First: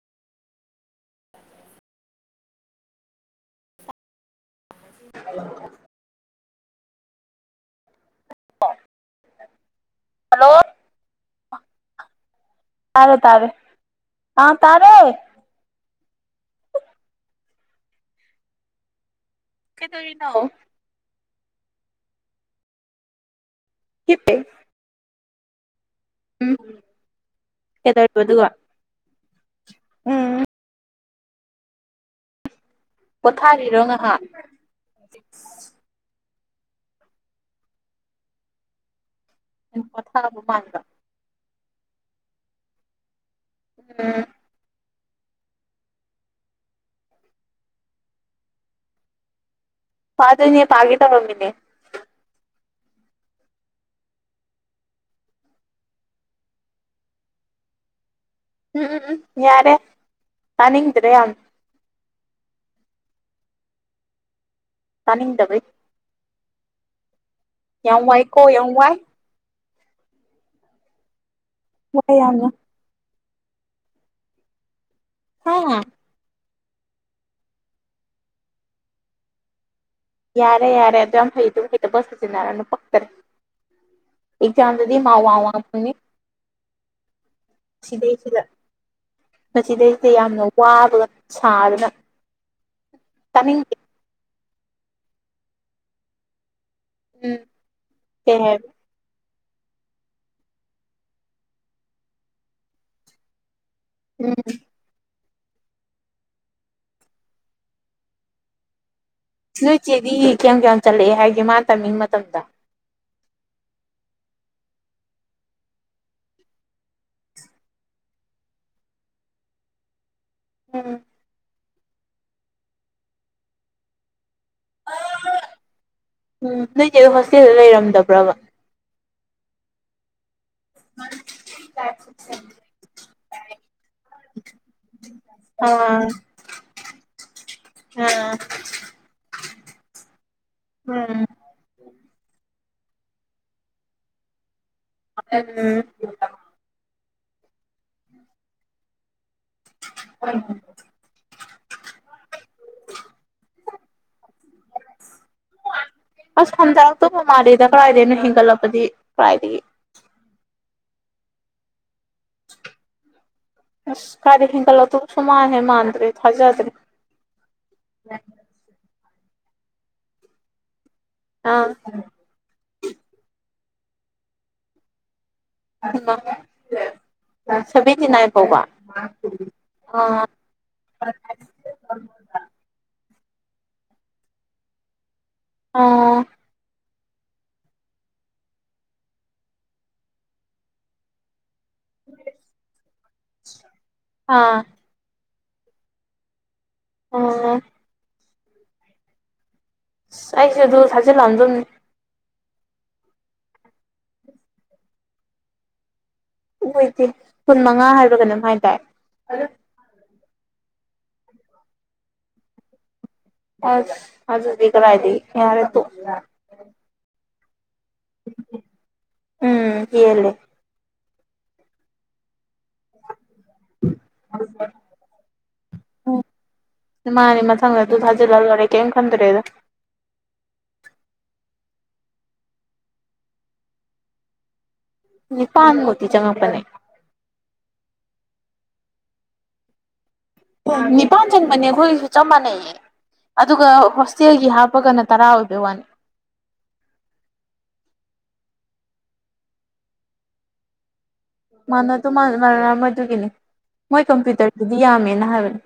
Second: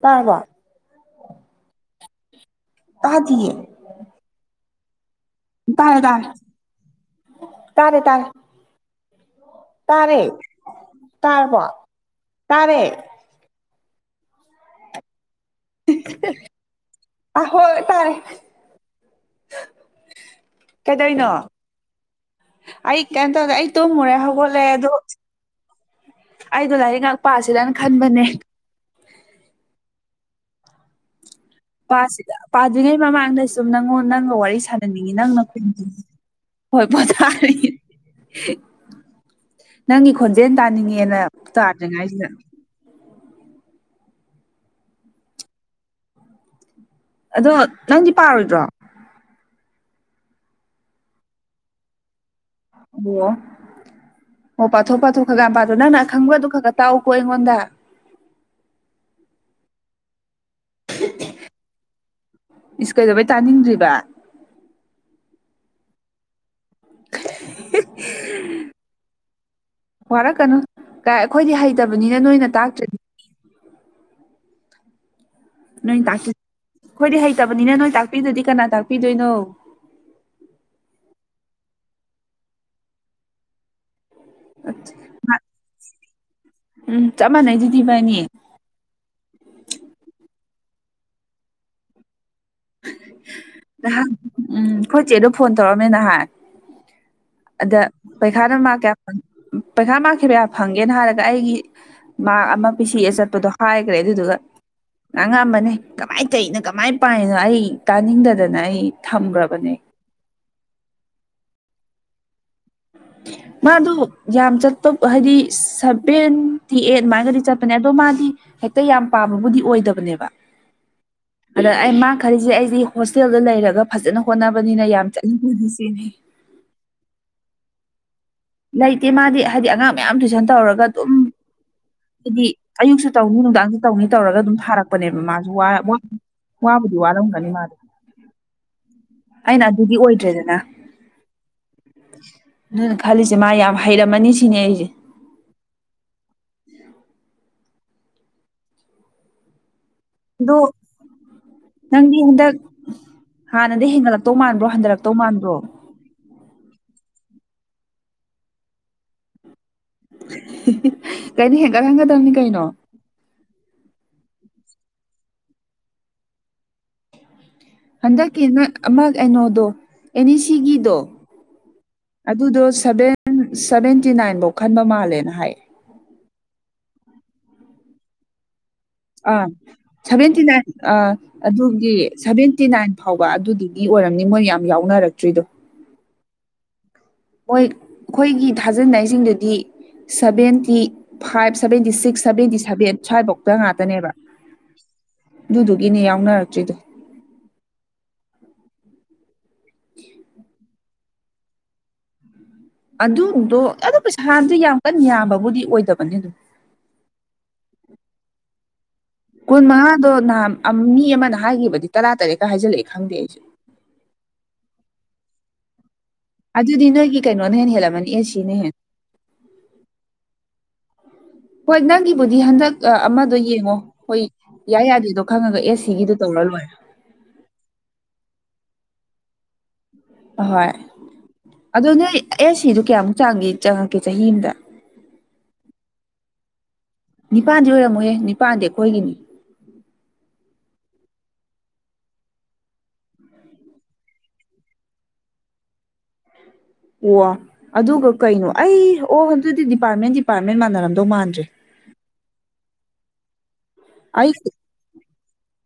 ꯇꯥꯔꯕꯣ ꯇꯥꯗꯤꯌꯦ [unintelligible] ꯇꯥꯔꯦ ꯇꯥꯔꯦ ꯇꯥꯔꯦ ꯇꯥꯔꯦ ꯇꯥꯔꯦ ꯍꯜꯂꯣ ꯇꯥꯔꯕ ꯇꯥꯔꯦ ꯇꯥꯔꯦ ꯇꯥꯔꯦ ꯑꯥ ꯇꯥꯔꯦ ꯑꯍꯣꯏ ꯇꯥꯏ ꯀꯩꯗꯧꯔꯤꯅꯣ ꯀꯩꯗꯣꯏꯅꯣ ꯑꯩ ꯀꯦꯝ ꯇꯧꯗꯦ ꯑꯩ ꯇꯨꯝꯃꯨꯔꯦ ꯍꯤꯞꯄꯦ ꯍꯧꯒꯠꯂꯦ ꯑꯗꯣ ꯎꯝ ꯑꯩꯗꯣ ꯂꯥꯏꯔꯤꯛ ꯉꯥꯛ ꯄꯥꯁꯤꯔꯅ ꯀꯩꯗꯧꯔꯤꯕ ꯈꯟꯕꯅꯦ ꯑꯗꯨꯒ ꯎꯝ ꯄꯥꯁꯤꯗ ꯑꯄꯥꯗꯨ꯭ꯔꯤꯉꯩ ꯃꯃꯥꯡꯗ ꯁꯨꯝ ꯄꯣꯊꯥꯔꯤꯔꯣ ꯅꯪꯉꯣꯟ ꯉꯥꯏꯍꯥꯛ ꯅꯪꯒ ꯋꯥꯔꯤ ꯁꯥꯟ ꯆꯅꯤꯡꯉꯤ ꯅꯪ ꯅꯪꯈꯣꯟ ꯍꯣꯏ ꯄꯣꯊꯥꯔꯤ ꯅꯪꯒꯤ ꯄꯣꯊꯥꯕ ꯈꯣꯟꯖꯦꯜ ꯃꯥꯟꯕ ꯇꯥꯅꯤꯡꯉꯦꯅ ꯇꯥꯗ꯭ꯔꯤꯉꯥꯏꯁꯤꯗ ꯎꯝ ꯑꯗꯣ ꯅꯪꯗꯤ ꯄꯥꯔꯣꯏꯗ꯭ꯔꯣ ꯄꯥꯗꯣꯏꯅꯦ ꯄꯥꯒꯦ‌ ꯇꯧꯔꯝꯃꯤꯅꯦ ꯑꯣ ꯑꯣ ꯄꯥꯊꯣꯛ ꯄꯥꯊꯣꯛ ꯈꯔ ꯈꯔ‌‌ꯌꯥꯝ ꯄꯥꯊꯣꯛꯑꯣ ꯅꯪ ꯈꯪꯕꯗꯨꯣ ꯈꯔ ꯈꯔ ꯇꯥꯛꯎꯀꯣ ꯑꯩꯉꯣꯟꯗ ꯎꯝ ꯎꯝ ꯎꯝ ꯌꯥꯔꯦ ꯇꯥꯅꯤꯡꯗ꯭ꯔꯦ ꯌꯥꯝ ꯏꯁ ꯀꯩꯗꯧꯕꯩ ꯇꯥꯅꯤꯡꯗ꯭ꯔꯤꯕ ꯇꯥꯅꯤꯡꯗꯕꯩ [inaudible] ꯌꯥꯝ ꯋꯥꯏ ꯀꯣ ꯌꯥꯝ ꯋꯥꯏ ꯋꯥꯔꯛꯀꯅꯨ ꯀꯥꯏ ꯑꯩꯈꯣꯏꯗꯤ ꯋꯥꯏ ꯍꯩꯇꯕꯅꯤꯅ ꯌꯥꯝꯅ ꯅꯣꯏꯅ ꯇꯥꯛꯇ꯭ꯔꯗꯤ ꯍꯥ ꯅꯣꯏ ꯇꯥꯛꯇ ꯑꯩꯈꯣꯏꯗꯤ ꯍꯩꯇꯕꯅꯤꯅ ꯅꯣꯏ ꯇꯥꯛꯄꯤꯗꯗꯤ ꯀꯅꯥ ꯇꯥꯛꯄꯤꯗꯣꯏꯅꯣ ꯌꯥꯔꯦ ꯌꯥꯔꯦ ꯑꯗꯨ ꯌꯥꯝ ꯍꯩꯗꯨꯕꯨ ꯍꯩꯇꯕ ꯁꯥꯁꯤꯟꯅꯔꯅꯨ ꯄꯛꯇꯔꯦ ꯑꯦꯛꯖꯥꯝꯗꯗꯤ ꯃꯥꯛ ꯋꯥꯡ ꯋꯥꯡ ꯐꯪꯅꯤ ꯎꯝ ꯆꯞ ꯃꯥꯟꯅꯩꯗꯨꯗꯤ ꯏꯕꯥꯅꯤ ꯁꯤꯗꯩꯁꯤꯗ ꯃꯁꯤꯗꯩꯁꯤꯗ ꯌꯥꯝꯅ ꯋꯥꯕꯒ ꯁꯥꯗꯅ ꯇꯥꯅꯤꯡꯗꯦ ꯅꯍꯥꯟ ꯎꯝ ꯑꯩꯈꯣꯏꯆꯦꯗꯣ ꯐꯣꯟ ꯇꯧꯔꯝꯃꯦ ꯅꯍꯥꯟ ꯎꯝ ꯑꯗ ꯀꯩ ꯄꯩꯈꯥꯅ ꯍꯥꯏꯕ ꯃꯥꯛ ꯀꯌꯥ ꯑꯡ ꯎꯝ ꯄꯩꯈꯥ ꯃꯥꯛꯀꯤ ꯀꯌꯥ ꯐꯪꯒꯦꯅ ꯍꯥꯏꯔꯒ ꯑꯩꯒꯤ ꯃꯥꯛ ꯑꯃ ꯄꯤꯁꯤ ꯑꯆꯠꯄꯗꯣ ꯍꯥꯏꯒ꯭ꯔꯦ ꯎꯝ ꯑꯗꯨꯗꯨꯒ ꯉꯥꯡꯉꯑꯝꯕꯅꯤ ꯀꯃꯥꯏꯅ ꯇꯧꯏꯅꯣ ꯀꯃꯥꯏꯅ ꯄꯥꯏꯅ [unintelligible] ꯑꯩ ꯇꯥꯅꯤꯡꯗꯗꯅ ꯑꯩ ꯊꯝꯈ꯭ꯔꯕꯅꯦ ꯅꯣꯏꯆꯦꯗꯤ ꯀꯌꯥꯝ ꯀꯌꯥꯝ ꯆꯠꯂꯛꯑꯦ ꯍꯥꯏꯒꯦ ꯃꯥꯅ ꯇꯝꯃꯤ ꯃꯇꯝꯗ [unintelligible] ꯃꯥꯗꯣ ꯌꯥꯝ ꯆꯠꯄ ꯍꯥꯏꯗꯤ ꯁꯚꯦꯟꯇꯤ ꯑꯩꯠ ꯑꯗꯨꯃꯥꯏꯅꯗꯤ ꯆꯠꯄꯅꯦ ꯑꯗꯣ ꯃꯥꯗꯤ ꯍꯦꯛꯇ ꯌꯥꯝ ꯄꯥꯕꯕꯨꯗꯤ ꯑꯣꯏꯗꯕꯅꯦꯕ ꯎꯝ ꯎꯝ ꯑꯗ ꯑꯩ ꯃꯥꯡꯈꯜꯂꯤꯁꯤ ꯑꯩꯖꯤ ꯍꯣꯁꯇꯦꯜꯗ ꯂꯩꯔꯒ ꯐꯖꯅ ꯍꯣꯠꯅꯕꯅꯤꯅ ꯌꯥꯝ ꯆꯠꯅꯤꯡꯒꯝꯅꯤ ꯁꯤꯅꯤ ꯎꯝ ꯅꯣꯏꯆꯦ ꯍꯣꯏ ꯍꯣꯁꯇꯦꯜꯗ ꯂꯩꯔꯝꯗꯕ꯭ꯔꯥꯕ ꯂꯩꯇꯦ ꯃꯥꯗꯤ ꯍꯥꯏꯗꯤ ꯑꯉꯥꯡ ꯃꯌꯥꯝ ꯇꯨꯏꯁꯟ ꯇꯧꯔꯒ ꯑꯗꯨꯝ ꯍꯥꯏꯗꯤ ꯑꯌꯨꯛꯁꯨ ꯇꯧꯅꯤ ꯅꯨꯡꯗꯥꯡꯁꯨ ꯇꯧꯅꯤ ꯇꯧꯔꯒ ꯑꯗꯨꯝ ꯊꯥꯔꯛꯄꯅꯦꯕ ꯃꯥꯁꯨ ꯋꯥ ꯑꯥ ꯋꯥꯕꯗꯤ ꯋꯥꯕꯨꯗꯤ ꯋꯥꯔꯝꯒꯅꯤ ꯃꯥꯗꯤ ꯑꯥ ꯑꯩꯅ ꯑꯗꯨꯗꯤ ꯑꯣꯏꯗ꯭ꯔꯦꯗꯅ ꯎꯝ ꯅꯣꯏꯅ ꯈꯜꯂꯤꯁꯦ ꯃꯥ ꯌꯥꯝ ꯍꯩꯔꯝꯃꯅꯤ ꯁꯤꯅꯦ ꯑꯩꯖꯦ [unintelligible] ꯑꯗꯣ ꯅꯪꯗꯤ ꯍꯟꯗꯛ ꯍꯥꯟꯅꯗꯩ ꯍꯦꯟꯒꯠꯂꯛꯇꯧ ꯃꯥꯟꯕ꯭ꯔꯣ ꯍꯟꯗꯔꯛꯇꯧ ꯃꯥꯟꯕ꯭ꯔꯣ ꯑꯁ ꯍꯟꯊꯔꯛꯇꯧꯕ ꯃꯥꯜꯂꯦꯗ ꯀꯔꯥꯏꯗꯩꯅꯣ ꯍꯦꯟꯒꯠꯂꯛꯄꯗꯤ ꯀꯔꯥꯏꯗꯒꯤ ꯍꯤ ꯍꯤ ꯀꯩꯅꯣ ꯍꯦꯟꯒꯠ ꯍꯟꯒꯗꯕꯅꯤ ꯀꯩꯅꯣ ꯑꯁ ꯀꯥꯏꯗꯩ ꯍꯦꯟꯒꯠꯂꯛꯇꯧꯕꯨ ꯁꯨꯃꯥꯟ ꯍꯦꯛ ꯃꯥꯟꯗ꯭ꯔꯦ ꯊꯥꯖꯗ꯭ꯔꯦ ꯍꯟꯗꯛꯀꯤ ꯅꯣꯏ ꯑꯃ ꯑꯩꯅꯣꯗꯣ ꯑꯦꯅꯤꯁꯤꯒꯤꯗꯣ ꯑꯥ ꯑꯗꯨꯗꯣ ꯁꯚꯦꯟ ꯁꯚꯦꯟꯇꯤ ꯅꯥꯏꯟ ꯕꯧ ꯈꯟꯕ ꯃꯥꯜꯂꯦꯅ ꯍꯥꯏꯌꯦ [unintelligible] ꯁꯚꯦꯟꯇꯤ ꯅꯥꯏꯟ ꯐꯥꯎꯕ ꯑꯥ ꯑꯥ ꯁꯚꯦꯟꯇꯤꯅꯥꯏꯟ ꯑꯥ ꯑꯗꯨꯒꯤ ꯁꯚꯦꯟꯇꯤ ꯅꯥꯏꯟ ꯐꯥꯎꯕ ꯑꯗꯨꯗꯨꯒꯤ ꯑꯣꯏꯔꯝꯅꯤ ꯃꯣꯏ ꯌꯥꯝ ꯌꯥꯎꯅꯔꯛꯇ꯭ꯔꯤꯗꯣ ꯑꯣ ꯍꯣꯏ ꯑꯩꯈꯣꯏꯒꯤ ꯊꯥꯖꯤꯟꯅꯩ ꯁꯤꯡꯗꯨꯗꯤ seventy five seventy six seventy seven ꯁ꯭ꯋꯥꯏꯕꯥꯎꯇ ꯉꯥꯛꯇꯅꯦꯕ ꯑꯥ ꯑꯗꯨꯗꯨꯒꯤꯅꯦ ꯌꯥꯎꯅꯔꯛꯇ꯭ꯔꯤꯗꯣ ꯑꯣ ꯑꯁ ꯑꯩꯁꯦ ꯑꯗꯨ ꯊꯥꯖꯤꯜꯂꯝꯗꯨꯝꯅꯤ ꯑꯗꯨꯗꯣ ꯑꯗꯨ ꯄꯩꯁꯥꯗꯤ ꯌꯥꯝ ꯀꯟ ꯌꯥꯝꯕꯕꯨꯗꯤ ꯑꯣꯏꯗꯕꯅꯦ ꯑꯗꯨꯝ ꯑꯣꯏꯗꯦ ꯀꯨꯟꯃꯉꯥ ꯍꯥꯏꯕ꯭ꯔ ꯀꯩꯅꯣꯝ ꯍꯥꯏꯗꯥꯏ꯫ ꯀꯨꯟꯃꯉꯥꯗꯣ ꯅꯍꯥꯟ ꯑꯝ ꯃꯤ ꯑꯃꯅ ꯍꯥꯏꯈꯤꯕꯗꯤ ꯇꯔꯥ ꯇꯔꯦꯠꯀ ꯍꯥꯏꯖꯜꯂꯛꯑꯦ ꯈꯪꯗꯦ ꯑꯩꯁꯨ꯫ ꯑꯁ ꯊꯥꯖꯗꯦ ꯀꯔꯥꯏꯗꯩ ꯌꯥꯔꯦ ꯇꯣꯛꯑꯣ꯫ ꯑꯗꯨꯗꯤ ꯅꯣꯏꯒꯤ ꯀꯩꯅꯣꯅ ꯍꯦꯟꯅ ꯍꯦꯜꯂꯝꯃꯅꯤ ꯑꯦꯁ ꯁꯤꯅ ꯍꯦꯟ꯫ ꯎꯝ ꯍꯦꯜꯂꯦ꯫ ꯍꯣꯏ ꯅꯪꯒꯤꯕꯨꯗꯤ ꯍꯟꯗꯛ ꯑꯃꯗꯣ ꯌꯦꯡꯉꯣ ꯍꯣꯏ ꯌꯥꯏ ꯌꯥꯗꯦꯗꯣ ꯈꯪꯉꯒ ꯑꯦꯁ ꯁꯤꯒꯤꯗꯨ ꯇꯧꯔ ꯂꯣꯏꯔꯦ꯫ ꯃꯥꯅꯤ ꯃꯊꯪ ꯑꯗꯨ ꯊꯥꯖꯤꯜꯂ ꯂꯣꯏꯔꯦ ꯀꯩꯝ ꯈꯟꯗ꯭ꯔꯦꯗ꯫ ꯑꯍꯣꯏ ꯑꯗꯣ ꯅꯣꯏ ꯑꯦꯁ ꯁꯤꯗꯨ ꯀꯌꯥꯃꯨꯛ ꯆꯥꯡꯒꯤ ꯆꯪꯉꯛꯀꯦ ꯆꯍꯤ ꯑꯝꯗ ꯅꯤꯄꯥꯟ ꯃꯨꯛꯇꯤ ꯆꯪꯉꯛ ꯄꯅꯦ꯫ ꯅꯤꯄꯥꯥꯟꯗꯤ ꯑꯣꯏꯔꯝꯃ‌ꯣꯏꯍꯦ ꯅꯤꯄꯥꯥꯟꯗꯤ ꯑꯩꯈꯣꯏꯒꯤꯅꯤ ꯅꯤꯄꯥꯟ ꯆꯪꯕꯅ‌ꯦ ꯑꯈ‌ꯣꯏꯁꯨ ꯆꯞ ꯃꯥꯟꯅꯩꯌꯦ ꯑꯗꯨꯒ ꯍꯣꯁꯇꯦꯜꯒꯤ ꯍꯥꯞꯄꯒꯅ ꯇꯔꯥ ꯑꯣꯏꯕꯣꯏ ꯋꯥꯅꯤ ꯋꯥ ꯑꯗꯨꯒ ꯀꯩꯅꯣ ꯑꯩ ꯑꯣ ꯑꯗꯨꯗꯤ ꯗꯤꯄꯥꯔꯠꯃꯦꯟ ꯗꯤꯄꯥꯔꯠꯃꯦꯟ ꯃꯥꯟꯅꯔꯝꯗ‌ꯧ ꯃꯥꯟꯗ꯭ꯔꯦ ꯃꯥꯟꯅꯗꯨ ꯃ ꯃꯥꯟꯅꯔꯝꯃ‌ꯣꯏ ꯗꯨꯒꯤꯅꯤ ꯃꯣꯏ ꯑꯩ ꯀꯝꯄ꯭ꯌꯨꯇꯔꯒꯤꯗꯤ ꯌꯥꯝꯃꯦꯅ ꯍꯥꯏꯕꯅꯦ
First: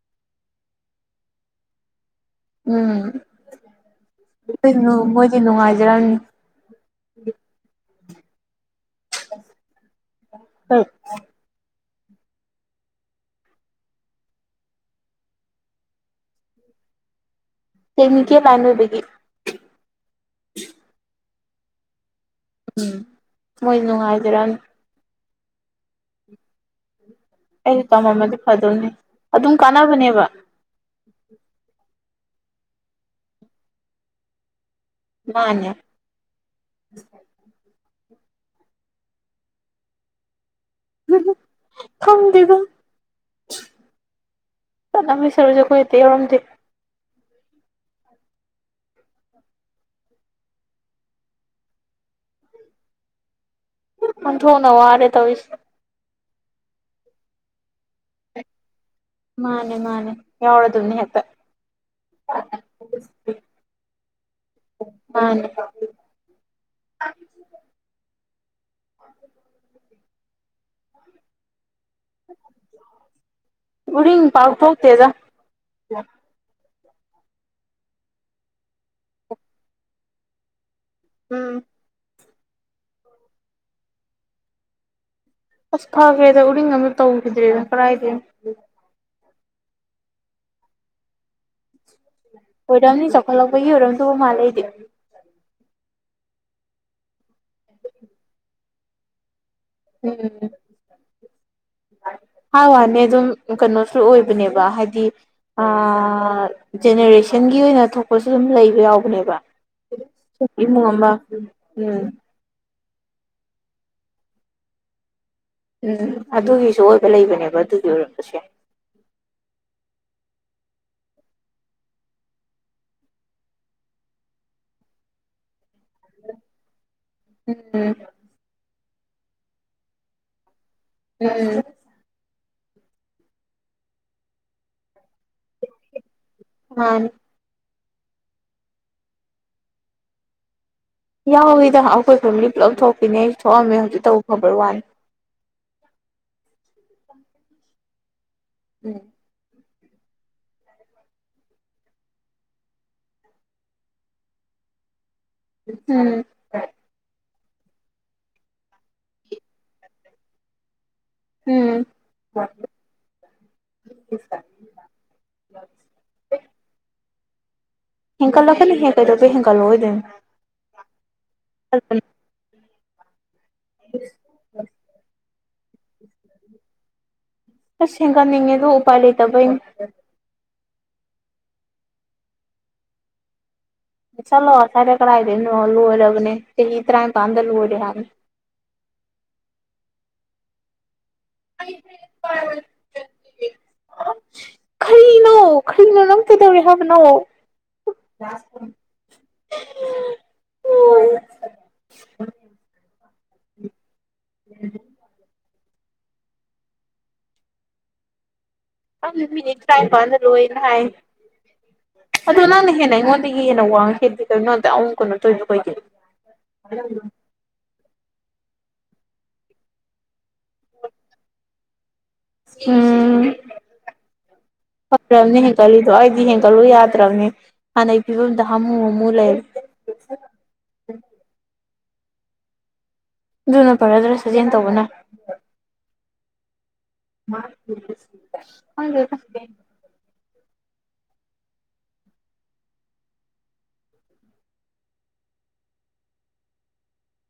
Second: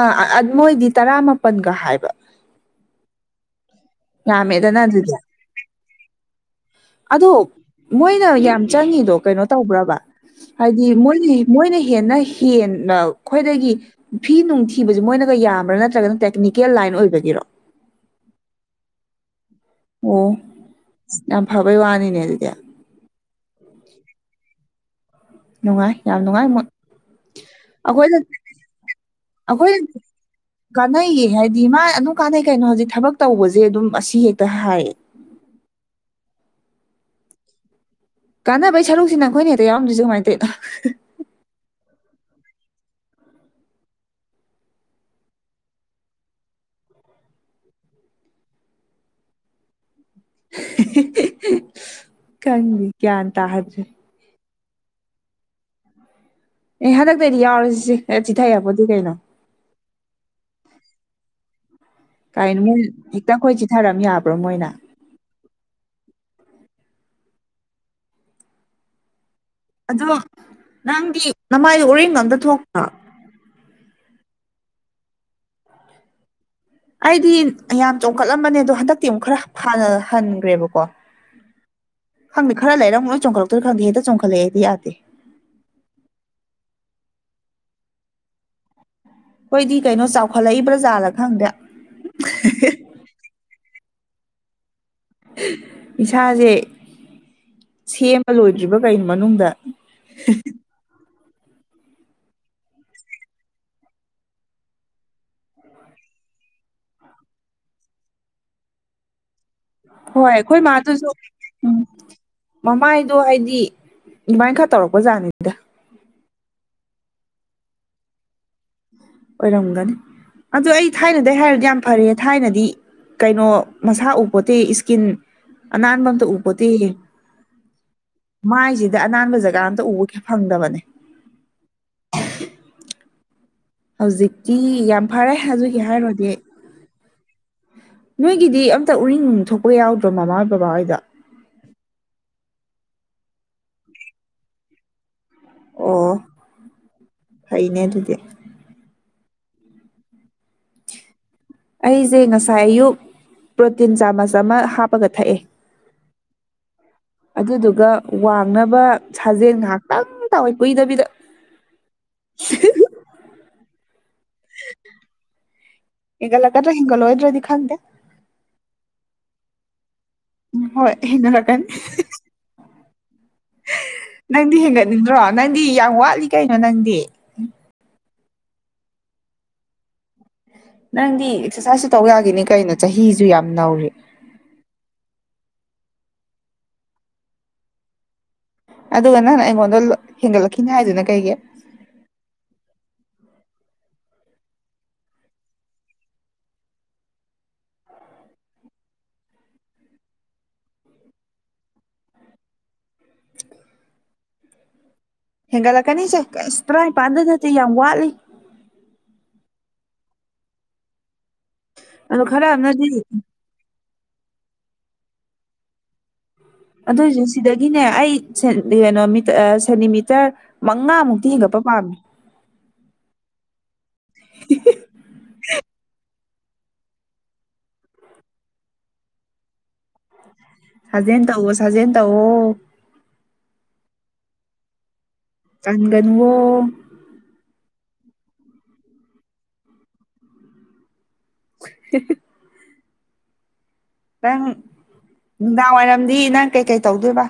ꯑꯥ ꯑ ꯃꯣꯏꯗꯤ ꯇꯔꯥꯃꯄꯟꯒ ꯍꯥꯏꯕ ꯎꯝ ꯌꯥꯝꯃꯦꯗꯅ ꯀꯩꯅ‌ꯣ ꯑꯗꯨꯗꯤ ꯃꯣꯏꯗꯤ ꯅꯨꯡꯉꯥꯏꯖꯔꯝꯅꯤ ꯑꯗꯣ ꯃꯣꯏꯅ ꯌꯥꯝ ꯆꯪꯉꯤꯗꯣ ꯀꯩꯅꯣ ꯇꯧꯕ꯭ꯔꯕ ꯍꯥꯏꯗꯤ ꯃꯣꯏꯒꯤ ꯃꯣꯏꯅ ꯍꯦꯟꯅ ꯍꯦꯟꯅ ꯈ‌ꯣꯏꯗꯒꯤ ꯐꯤ ꯅꯨꯡꯊꯤꯕꯁꯦ ꯃꯣꯏꯅꯒ ꯌꯥꯝꯕ꯭ꯔꯥ ꯅꯠꯇ꯭ꯔꯒꯅ ꯇꯦꯛꯅꯤꯀꯦꯜ ꯂꯥꯏꯟ ꯑꯣꯏꯕꯒꯤꯔꯣ ꯇꯦꯛꯅꯤꯀꯦꯜ ꯂꯥꯏꯟ ꯑꯣꯏꯕꯒꯤ ꯑꯣ ꯌꯥꯝ ꯐꯕꯩ ꯋꯥꯅꯤꯅꯦ ꯑꯗꯨꯗꯤ ꯎꯝ ꯃꯣꯏ ꯅꯨꯡꯉꯥꯏꯖꯔꯝ ꯅꯨꯡꯉꯥꯏ ꯌꯥꯝ ꯅꯨꯡꯉꯥꯏ ꯃ‌ꯣꯏ ꯑꯩꯁꯨ ꯇꯝꯃꯝꯃꯗꯤ ꯐꯗꯧꯅꯤ ꯑꯗꯨꯝ ꯑꯩꯈꯣꯏꯅ ꯀꯥꯟꯅꯕꯅꯦꯕ ꯀꯥꯟꯅꯩꯌꯦ ꯍꯥꯏꯗꯤ ꯃꯥ ꯑꯗꯨꯝ ꯀꯥꯟꯅꯩ ꯀꯩꯅꯣ ꯍꯧꯖꯤꯛ ꯊꯕꯛ ꯇꯧꯕꯖ‌ꯦ ꯑꯗꯨꯝ ꯑꯁꯤ ꯍꯦꯛꯇ ꯍꯥꯏꯌꯦ ꯃꯥꯅꯦ ꯀꯥꯟꯅꯕꯩ ꯁꯔꯨꯛꯁꯤꯅ ꯈꯣꯏꯅ ꯍꯦꯛꯇ ꯌꯥꯎꯔꯝꯗ꯭ꯔꯤꯁ‌ꯦ ꯀꯃꯥꯏ ꯇꯧꯏꯅꯣ ꯈꯪꯗ‌ꯦꯗ [unintelligible] ꯁꯨꯔꯁꯨ ꯈꯣꯏ ꯍ‌ꯦꯛꯇ ꯌꯥꯎꯔꯝꯗꯦ [inaudible] [inaudible] ꯈ‌ꯪꯗ‌ꯦ ꯒ꯭ꯌꯥꯟ ꯇꯥꯗ꯭ꯔꯦ ꯑꯣꯟꯊ‌ꯣꯛꯅ ꯋꯥꯔꯦ ꯇꯧꯋꯤꯁ ꯑꯦ ꯍꯟꯗꯛꯇꯩꯗꯤ ꯌꯥꯎꯔꯁꯤꯁꯦ ꯑ ꯆꯤꯊ ꯌꯥꯄ‌‌ꯣꯠꯇ‌ꯦ ꯀꯩꯅꯣ ꯃꯥꯅꯦ ꯃꯥꯅꯦ ꯌꯥꯎꯔꯗꯨꯝꯅ‌ꯦ ꯍ‌ꯦꯛꯇ ꯀꯥꯏꯅꯣ ꯃꯣꯏ ꯍꯦꯛꯇ ꯑꯈꯣꯏ ꯆꯤꯊꯔꯝ ꯌꯥꯕ꯭ꯔꯣ ꯃꯣꯏꯅ ꯃꯥꯅ‌ꯦ ꯑꯗꯣ ꯅꯪꯗꯤ ꯅꯃꯥꯏ ꯎꯔꯤꯡꯒ ꯑꯝꯇ ꯊꯣꯛꯇ꯭ꯔꯣ ꯎꯔꯤꯡ ꯄꯥꯛ ꯊ‌ꯣꯛꯇꯦꯗ ꯑꯩꯗꯤ ꯌꯥꯝ ꯆꯣꯡꯈꯠꯂꯝꯕꯅꯦ ꯑꯗꯣ ꯍꯟꯗꯛꯇꯤ ꯑꯃꯨꯛ ꯈꯔ ꯍꯜ ꯍꯟꯈ꯭ꯔꯦꯕꯀꯣ ꯎꯝ ꯈꯪꯗꯦ ꯈꯔ ꯂꯩꯔꯃꯨꯛ ꯂ‌ꯣꯏ ꯆꯣꯡꯈꯠꯂꯛꯇꯣꯏꯔ ꯈꯪꯗꯦ ꯍꯦꯛꯇ ꯆꯣꯡꯈꯠꯂꯛꯑꯦ ꯑꯩꯗꯤ ꯌꯥꯗꯦ ꯑꯁ ꯐꯈ꯭ꯔꯦꯗ ꯎꯔꯤꯡꯒ ꯑꯝ ꯇꯧꯈꯤꯗ꯭ꯔꯦꯗ ꯀꯔꯥꯏꯗꯩ ꯑꯩꯈꯣꯏꯗꯤ ꯀꯩꯅꯣ ꯆꯥꯎꯈꯠꯂꯛꯏꯕ꯭ꯔꯥꯖꯥꯠꯂꯥ ꯈꯪꯗ‌ꯦ ꯑꯣꯏꯔꯝꯅꯤ ꯆꯥꯎꯈꯠꯂꯛꯄꯒꯤ ꯑꯣꯏꯔꯝꯗꯨꯕ ꯃꯥꯜꯂ‌ꯦ ꯑꯩꯗꯤ ꯏꯁꯥ ꯖꯦ ꯁꯦꯝꯕ ꯂꯣꯏꯗ꯭ꯔꯤꯕ ꯀꯔꯤꯅꯣ ꯃꯅꯨꯡꯗ ꯎꯝ ꯍꯥ ꯋꯥꯅꯦ ꯑꯗꯨꯝ ꯀꯩꯅꯣꯁꯨ ꯑꯣꯏꯕꯅꯦꯕ ꯍꯥꯏꯗꯤ ꯑꯥ ꯖꯦꯅꯦꯔꯦꯁꯟꯒꯤ ꯑꯣꯏꯅ ꯊꯣꯛꯄꯁꯨ ꯑꯗꯨꯝ ꯂꯩꯕ ꯌꯥꯎꯕꯅꯦꯕ ꯍꯣꯏ ꯑꯩꯈꯣꯏ ꯏꯃꯨꯡ ꯃꯥꯗꯨꯁꯨ ꯑꯃ [inaudible] ꯎꯝ ꯃꯃꯥꯏꯗꯣ ꯍꯥꯏꯗꯤ ꯑꯗꯨꯃꯥꯏꯅ ꯈꯔ ꯇꯧꯔꯛꯄꯖꯥꯠꯅꯤꯗ ꯎꯝ ꯑꯗꯨꯒꯤꯁꯨ ꯑꯣꯏꯕ ꯂꯩꯕꯅꯦꯕ ꯑꯗꯨꯒꯤ ꯑꯣꯏꯔꯝꯕꯁꯨ ꯌꯥꯏ ꯑꯣꯏꯔꯝꯒꯅꯤ ꯑꯗꯨ ꯑꯩ ꯊꯥꯏꯅꯗꯩ ꯍꯥꯏꯔꯣꯗꯤ ꯌꯥꯝ ꯐꯥꯔꯦꯍꯦ ꯊꯥꯏꯅꯗꯤ ꯀꯩꯅꯣ ꯃꯁꯥ ꯎꯄꯣꯠꯇꯦ ꯏꯁꯀꯤꯟ ꯑꯅꯥꯟꯕ ꯑꯝꯇ ꯎꯄꯣꯠꯇꯦꯌꯦ ꯎꯝ ꯃꯥꯏꯖꯤꯗ ꯑꯅꯥꯟꯕ ꯖꯒꯥ ꯑꯝꯇꯥ ꯎꯒꯦ ꯐꯪꯗꯕꯅꯦ ꯎꯝ ꯍꯧꯖꯤꯛꯇꯤ ꯌꯥꯝ ꯐꯔꯦ ꯑꯗꯨꯒꯤ ꯍꯥꯏꯔꯨꯔꯗꯤ ꯑꯩ ꯃꯥꯅꯤ ꯅꯣꯏꯒꯤꯗꯤ ꯑꯝꯇꯥ ꯎꯔꯤꯡ ꯅꯨꯡ ꯊꯣꯛꯄ ꯌꯥꯎꯗ꯭ꯔꯣ ꯃꯃꯥ ꯍꯣꯏ ꯕꯕꯥ ꯍꯣꯏꯗꯣ ꯌꯥꯎꯋꯤꯗ ꯑꯩꯈꯣꯏ ꯐꯦꯃꯤꯂꯤ ꯄꯨꯂꯞ ꯊꯣꯛꯄꯤꯅꯦ ꯑꯩ ꯊꯣꯛꯑꯝꯃꯦ ꯍꯧꯖꯤꯛ ꯇꯥꯕꯨ ꯐꯕꯩ ꯋꯥꯅꯤ ꯑꯣ ꯐꯩꯅꯦ ꯑꯗꯨꯗꯤ ꯎꯝ ꯑꯩꯖꯦ ꯉꯁꯥꯏ ꯑꯌꯨꯛ ꯄ꯭ꯔꯣꯇꯤꯟ ꯆꯥꯃꯁ ꯑꯃ ꯍꯥꯞꯄꯒ ꯊꯛꯑꯦ ꯎꯝ ꯑꯗꯨꯗꯨꯒ ꯋꯥꯡꯅꯕ ꯁꯥꯖꯦꯜ ꯉꯥꯏꯍꯥꯛꯇꯪ ꯇꯧꯋꯦ ꯀꯨꯏꯗꯕꯤꯗ ꯎꯝ ꯍꯦꯟꯒꯠꯂꯛꯀꯥꯗ꯭ꯔꯥ ꯍꯦꯟꯒꯠꯂꯣꯏꯗ꯭ꯔꯥꯗꯤ ꯈꯪꯗꯦ ꯍꯦꯟꯀꯠꯂꯛꯀꯥꯅꯤꯍꯦ ꯀꯩꯗꯧꯕꯩ ꯍꯦꯟꯒꯠꯂꯥꯑꯣꯏꯗꯣꯏꯅꯣ ꯎꯝ ꯍꯣꯏ ꯍꯦꯟꯒꯠꯂꯛꯀꯥꯅꯤ ꯅꯪꯗꯤ ꯍꯦꯟꯒꯠꯅꯤꯡꯗ꯭ꯔꯣ ꯅꯪꯗꯤ ꯌꯥꯝ ꯋꯥꯠꯂꯤ ꯀꯩꯅꯣ ꯅꯪꯗꯤ ꯑꯁ ꯍꯦꯟꯒꯟꯅꯤꯡꯉꯦꯗꯣ ꯎꯄꯥꯏ ꯂꯩꯇꯕꯩꯅꯤ ꯅꯪꯗꯤ ꯑꯦꯛꯁꯔꯁꯥꯏꯁꯁꯨ ꯇꯧ ꯌꯥꯒꯤꯅꯤ ꯀꯩꯅꯣ ꯆꯍꯤꯖꯨ ꯌꯥꯝ ꯅꯧꯔꯤ ꯆꯂꯣ ꯑꯁꯥꯏꯗ ꯀꯔꯥꯏꯗꯩꯅꯣ ꯂꯣꯏꯔꯕꯅꯤ ꯆꯍꯤ ꯇꯔꯥꯅꯤꯄꯥꯟꯗ ꯂꯣꯏꯔꯦ ꯍꯥꯏꯕꯅꯤ ꯑꯗꯨꯒ ꯅꯪꯅ ꯑꯩꯉꯣꯟꯗ ꯍꯦꯟꯒꯠꯂꯛꯈꯤꯅꯤ ꯍꯥꯏꯗꯨꯅ ꯀꯩꯒꯤ [inaudible] ꯈꯥꯔꯤꯅꯣ ꯈꯥꯔꯤꯅꯣ ꯅꯪ ꯀꯩꯗꯧꯔꯦ ꯍꯥꯏꯕꯅꯣ [inaudible] ꯍꯦꯟꯒꯠꯂꯛꯀꯅꯤꯁꯦ ꯑꯁ ꯇꯔꯥꯅꯤꯄꯥꯟꯗ ꯅꯠꯇꯦ ꯌꯥꯝ ꯋꯥꯠꯂꯤ ꯈꯪꯗꯦ ꯃꯤꯅꯗꯤ ꯇꯔꯥꯅꯤꯄꯥꯟꯗ ꯂꯣꯏꯅ ꯍꯥꯏ ꯑꯗꯣ ꯈꯔ ꯅꯪꯅ ꯍꯦꯟꯅ ꯑꯃꯅꯗꯤ ꯑꯩꯉꯣꯟꯗꯒꯤ ꯒꯤ ꯍꯦꯟꯅ ꯋꯥꯡꯉꯤ ꯀꯩꯩꯅꯣ [unintelligible] ꯅꯪ ꯑꯗꯨꯛꯌꯝ ꯀꯩꯅꯣ ꯇꯧꯔꯤꯗꯣ ꯀꯩꯒꯤꯅꯣ ꯑꯗꯨꯏꯖꯨ ꯁꯤꯗꯒꯤꯅꯦ ꯑꯩ [unintelligible] ꯁꯦꯟꯇꯤꯃꯤꯇꯔ ꯃꯉꯥꯃꯨꯛꯇꯤ ꯍꯦꯟꯒꯠꯄ ꯄꯥꯝꯃꯦ ꯎꯝ ꯐ꯭ꯔꯕꯅꯦ ꯍꯦꯟꯒꯠꯂꯤꯗꯣ ꯑꯩꯗꯤ ꯍꯦꯟꯒꯠꯂꯨ ꯌꯥꯗ꯭ꯔꯕꯅꯦ ꯍꯥꯟꯅꯩ ꯐꯤꯕꯝꯗ ꯍꯥꯃꯨ ꯍꯥꯃꯨ ꯂꯩꯔꯦ ꯁꯥꯖꯦꯟ ꯇꯧꯋꯣ ꯁꯥꯖꯦꯟ ꯇꯧꯋꯣ ꯑꯗꯨꯅ ꯐꯔꯗ꯭ꯔꯥ ꯁꯥꯖꯦꯟ ꯇꯧꯕꯅ ꯇꯟꯒꯥꯅꯨꯋꯣ ꯈꯪꯗꯦꯗ [unintelligible] ꯅꯪ ꯅꯨꯡꯗꯥꯡꯋꯥꯏꯔꯝꯗꯤ ꯅꯪ ꯀꯩꯀꯩ ꯇꯧꯗꯣꯏꯕ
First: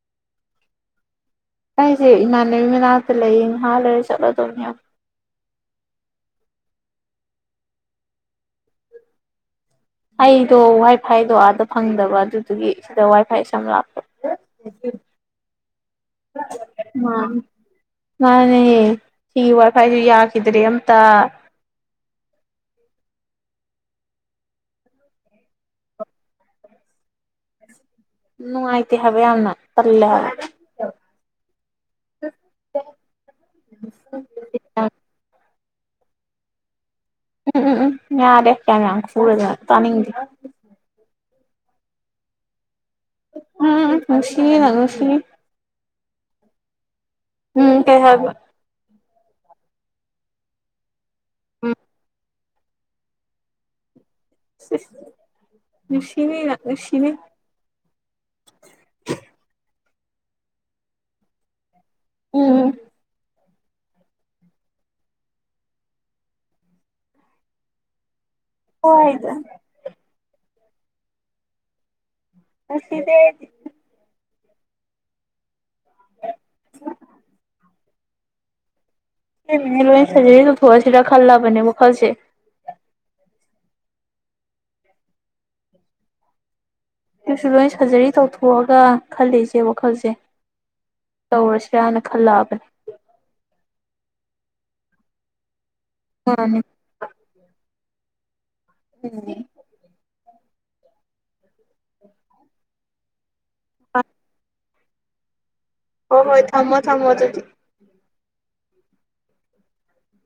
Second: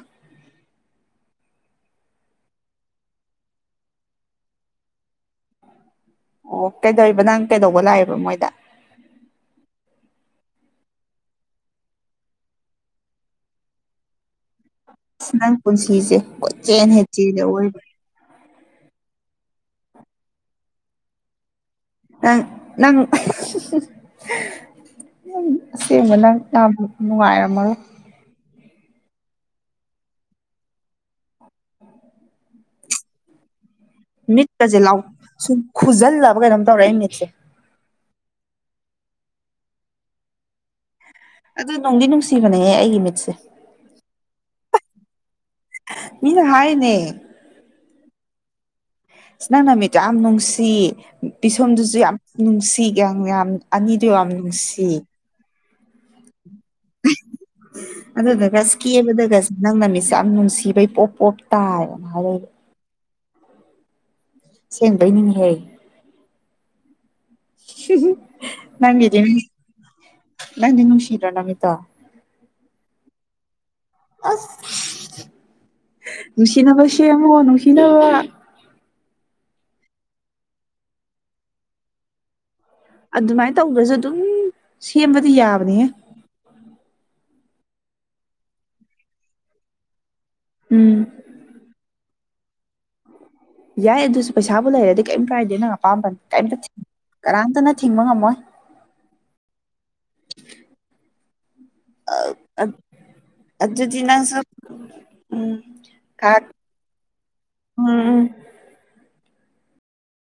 ꯑꯩꯁꯦ ꯏꯃꯥꯟꯅꯕꯤ ꯃꯅꯥꯛꯇ ꯂꯩꯌꯦ ꯉꯍꯥꯜ ꯂꯩꯔ ꯆꯠꯂꯗꯧꯅꯦ ꯑꯣ ꯀꯩꯗꯧꯔꯤꯕ ꯅꯪ ꯀꯩꯗꯧꯕ ꯂꯥꯛꯏꯦꯕ ꯃꯣꯏꯗ ꯑꯩꯗꯣ ꯋꯥꯏ ꯐꯥꯏꯗꯣ ꯑꯥꯗ ꯐꯪꯗꯕ ꯑꯗꯨꯗꯨꯒꯤ ꯁꯤꯗ ꯋꯥꯏ ꯐꯥꯏ ꯁꯝ ꯂꯥꯛꯄ ꯑꯁ ꯅꯪ ꯄꯨꯟꯁꯤꯁꯦ ꯀꯣꯏꯆꯦꯟ ꯍꯦꯛ ꯃꯥꯅꯦ ꯆꯦꯜꯂꯤ ꯑꯑꯣꯏꯕ ꯃꯥꯅꯦ ꯁꯤꯒꯤ ꯋꯥꯏꯐꯥꯏꯁꯨ ꯌꯥꯈꯤꯗ꯭ꯔꯦ ꯑꯝꯇ ꯅꯪ ꯅꯪ ꯎꯝ ꯑꯁꯦꯡꯕ ꯅꯪ ꯌꯥꯝ ꯅꯨꯡꯉꯥꯏꯔꯝꯃꯔꯣꯏ ꯅꯨꯡꯉꯥꯏꯇꯦ ꯍꯥꯏꯕ ꯌꯥꯝꯅ ꯇꯜꯂꯦ ꯍꯥꯏꯕ ꯃꯤꯠꯇꯀꯁꯦ ꯂꯥꯎ ꯁꯨꯝ ꯈꯨꯖꯜꯂꯕ ꯀꯩꯅꯣꯝ ꯇꯧꯔꯦ ꯑꯩ ꯃꯤꯠꯁꯦ ꯎꯝ ꯎꯝ ꯎꯝ ꯌꯥꯔꯦ ꯀꯌꯥ ꯌꯥꯝ ꯈꯨꯨꯔꯗꯅ ꯇꯥꯅꯤꯡꯗꯦ ꯑꯗꯣ ꯅꯨꯡꯗꯤ ꯅꯨꯡꯁꯤꯕꯅꯦꯍꯦ ꯑꯩꯒꯤ ꯃꯤꯠꯁꯦ ꯑꯥ ꯑꯥ ꯅꯨꯡꯁꯤꯌꯦ ꯅꯪ ꯅꯨꯡꯁꯤꯅꯤ ꯃꯤꯅ ꯍꯥꯏꯔꯤꯅꯦ ꯎꯝ ꯀꯩ ꯍꯥꯏꯕ ꯏꯁ ꯅꯪ ꯅꯃꯤꯠꯇꯣ ꯌꯥꯝ ꯅꯨꯡꯁꯤ ꯎꯝ ꯄꯤꯁꯨꯝꯗꯨꯁꯨ ꯌꯥꯝ ꯅꯨꯡꯁꯤ ꯌꯥꯝ ꯌꯥꯝ ꯑꯅꯤꯗꯨ ꯌꯥꯝ ꯏꯁ ꯅꯨꯡꯁꯤ ꯏꯁ‌ ꯅꯨꯡꯁꯤꯅꯤ ꯅꯪ ꯅꯨꯡꯁꯤꯅꯤ ꯑꯗꯨꯗꯨꯒ ꯀꯦꯕꯗꯒꯁꯨ ꯅꯪꯅ ꯅꯃꯤꯠꯁꯦ ꯌꯥꯝ ꯅꯨꯡꯁꯤꯕꯩ ꯄꯣꯞ ꯄꯣꯞ ꯇꯥꯏ ꯍꯥꯏꯔꯛꯏꯕ ꯎꯝ ꯑꯁꯦꯡꯕꯩꯅꯤꯅꯦꯍꯦ ꯅꯪꯒꯤꯗꯤ ꯍꯣꯏꯗ [unintelligible] ꯅꯪꯗꯤ ꯅꯨꯡꯁꯤꯗꯔꯣ ꯅꯃꯤꯠꯇꯣ ꯅꯨꯡꯁꯤꯗꯦ ꯑꯩꯗꯤ ꯑꯁ ꯅꯨꯡꯁꯤꯅꯕ ꯁꯦꯝꯃꯣ ꯅꯨꯡꯁꯤꯅꯕ ꯑꯩꯕꯨꯗꯤ ꯂꯣꯏꯅ ꯁꯔꯖꯔꯤ ꯇꯧꯊꯣꯛꯑꯁꯤꯔ ꯈꯜꯂꯕꯅꯦ ꯋꯥꯈꯜꯁꯦ ꯑꯗꯨꯃꯥꯏꯅ ꯇꯧꯗꯔꯁꯨ ꯑꯗꯨꯝ ꯁꯦꯝꯕꯗꯤ ꯌꯥꯕꯅꯤꯍꯦ ꯑꯗꯨꯁꯨ ꯂꯣꯏ ꯁꯔꯖꯔꯤ ꯇꯧꯊꯣꯛꯑꯒ ꯈꯜꯂꯤꯁꯦ ꯋꯥꯈꯜꯁꯦ ꯎꯝ ꯇꯧꯔꯁꯤꯔꯅ ꯈꯜꯂꯛꯑꯕꯅꯤ ꯌꯥꯏ ꯑꯗꯨꯁꯨ ꯄꯩꯁꯥꯕꯨ ꯂꯩꯔꯗꯤ ꯀꯔꯤꯝ ꯀꯥꯏꯗꯦ ꯅꯪ ꯑꯄꯥꯝꯕꯅꯤ ꯀꯔꯤꯝꯇ ꯃꯥꯅꯤ ꯀꯅꯥꯝꯇꯅ ꯊꯤꯡꯕ ꯉꯝꯃꯣꯏ ꯎꯝ ꯑꯠ ꯑꯗꯨꯗꯤ ꯅꯪꯁꯨ ꯎꯝ ꯍꯣꯢ ꯀꯥ ꯍꯣꯏ ꯊꯝꯃꯣ ꯊꯝꯃꯣ ꯑꯗꯨꯗꯤ ꯎꯝ ꯎꯝ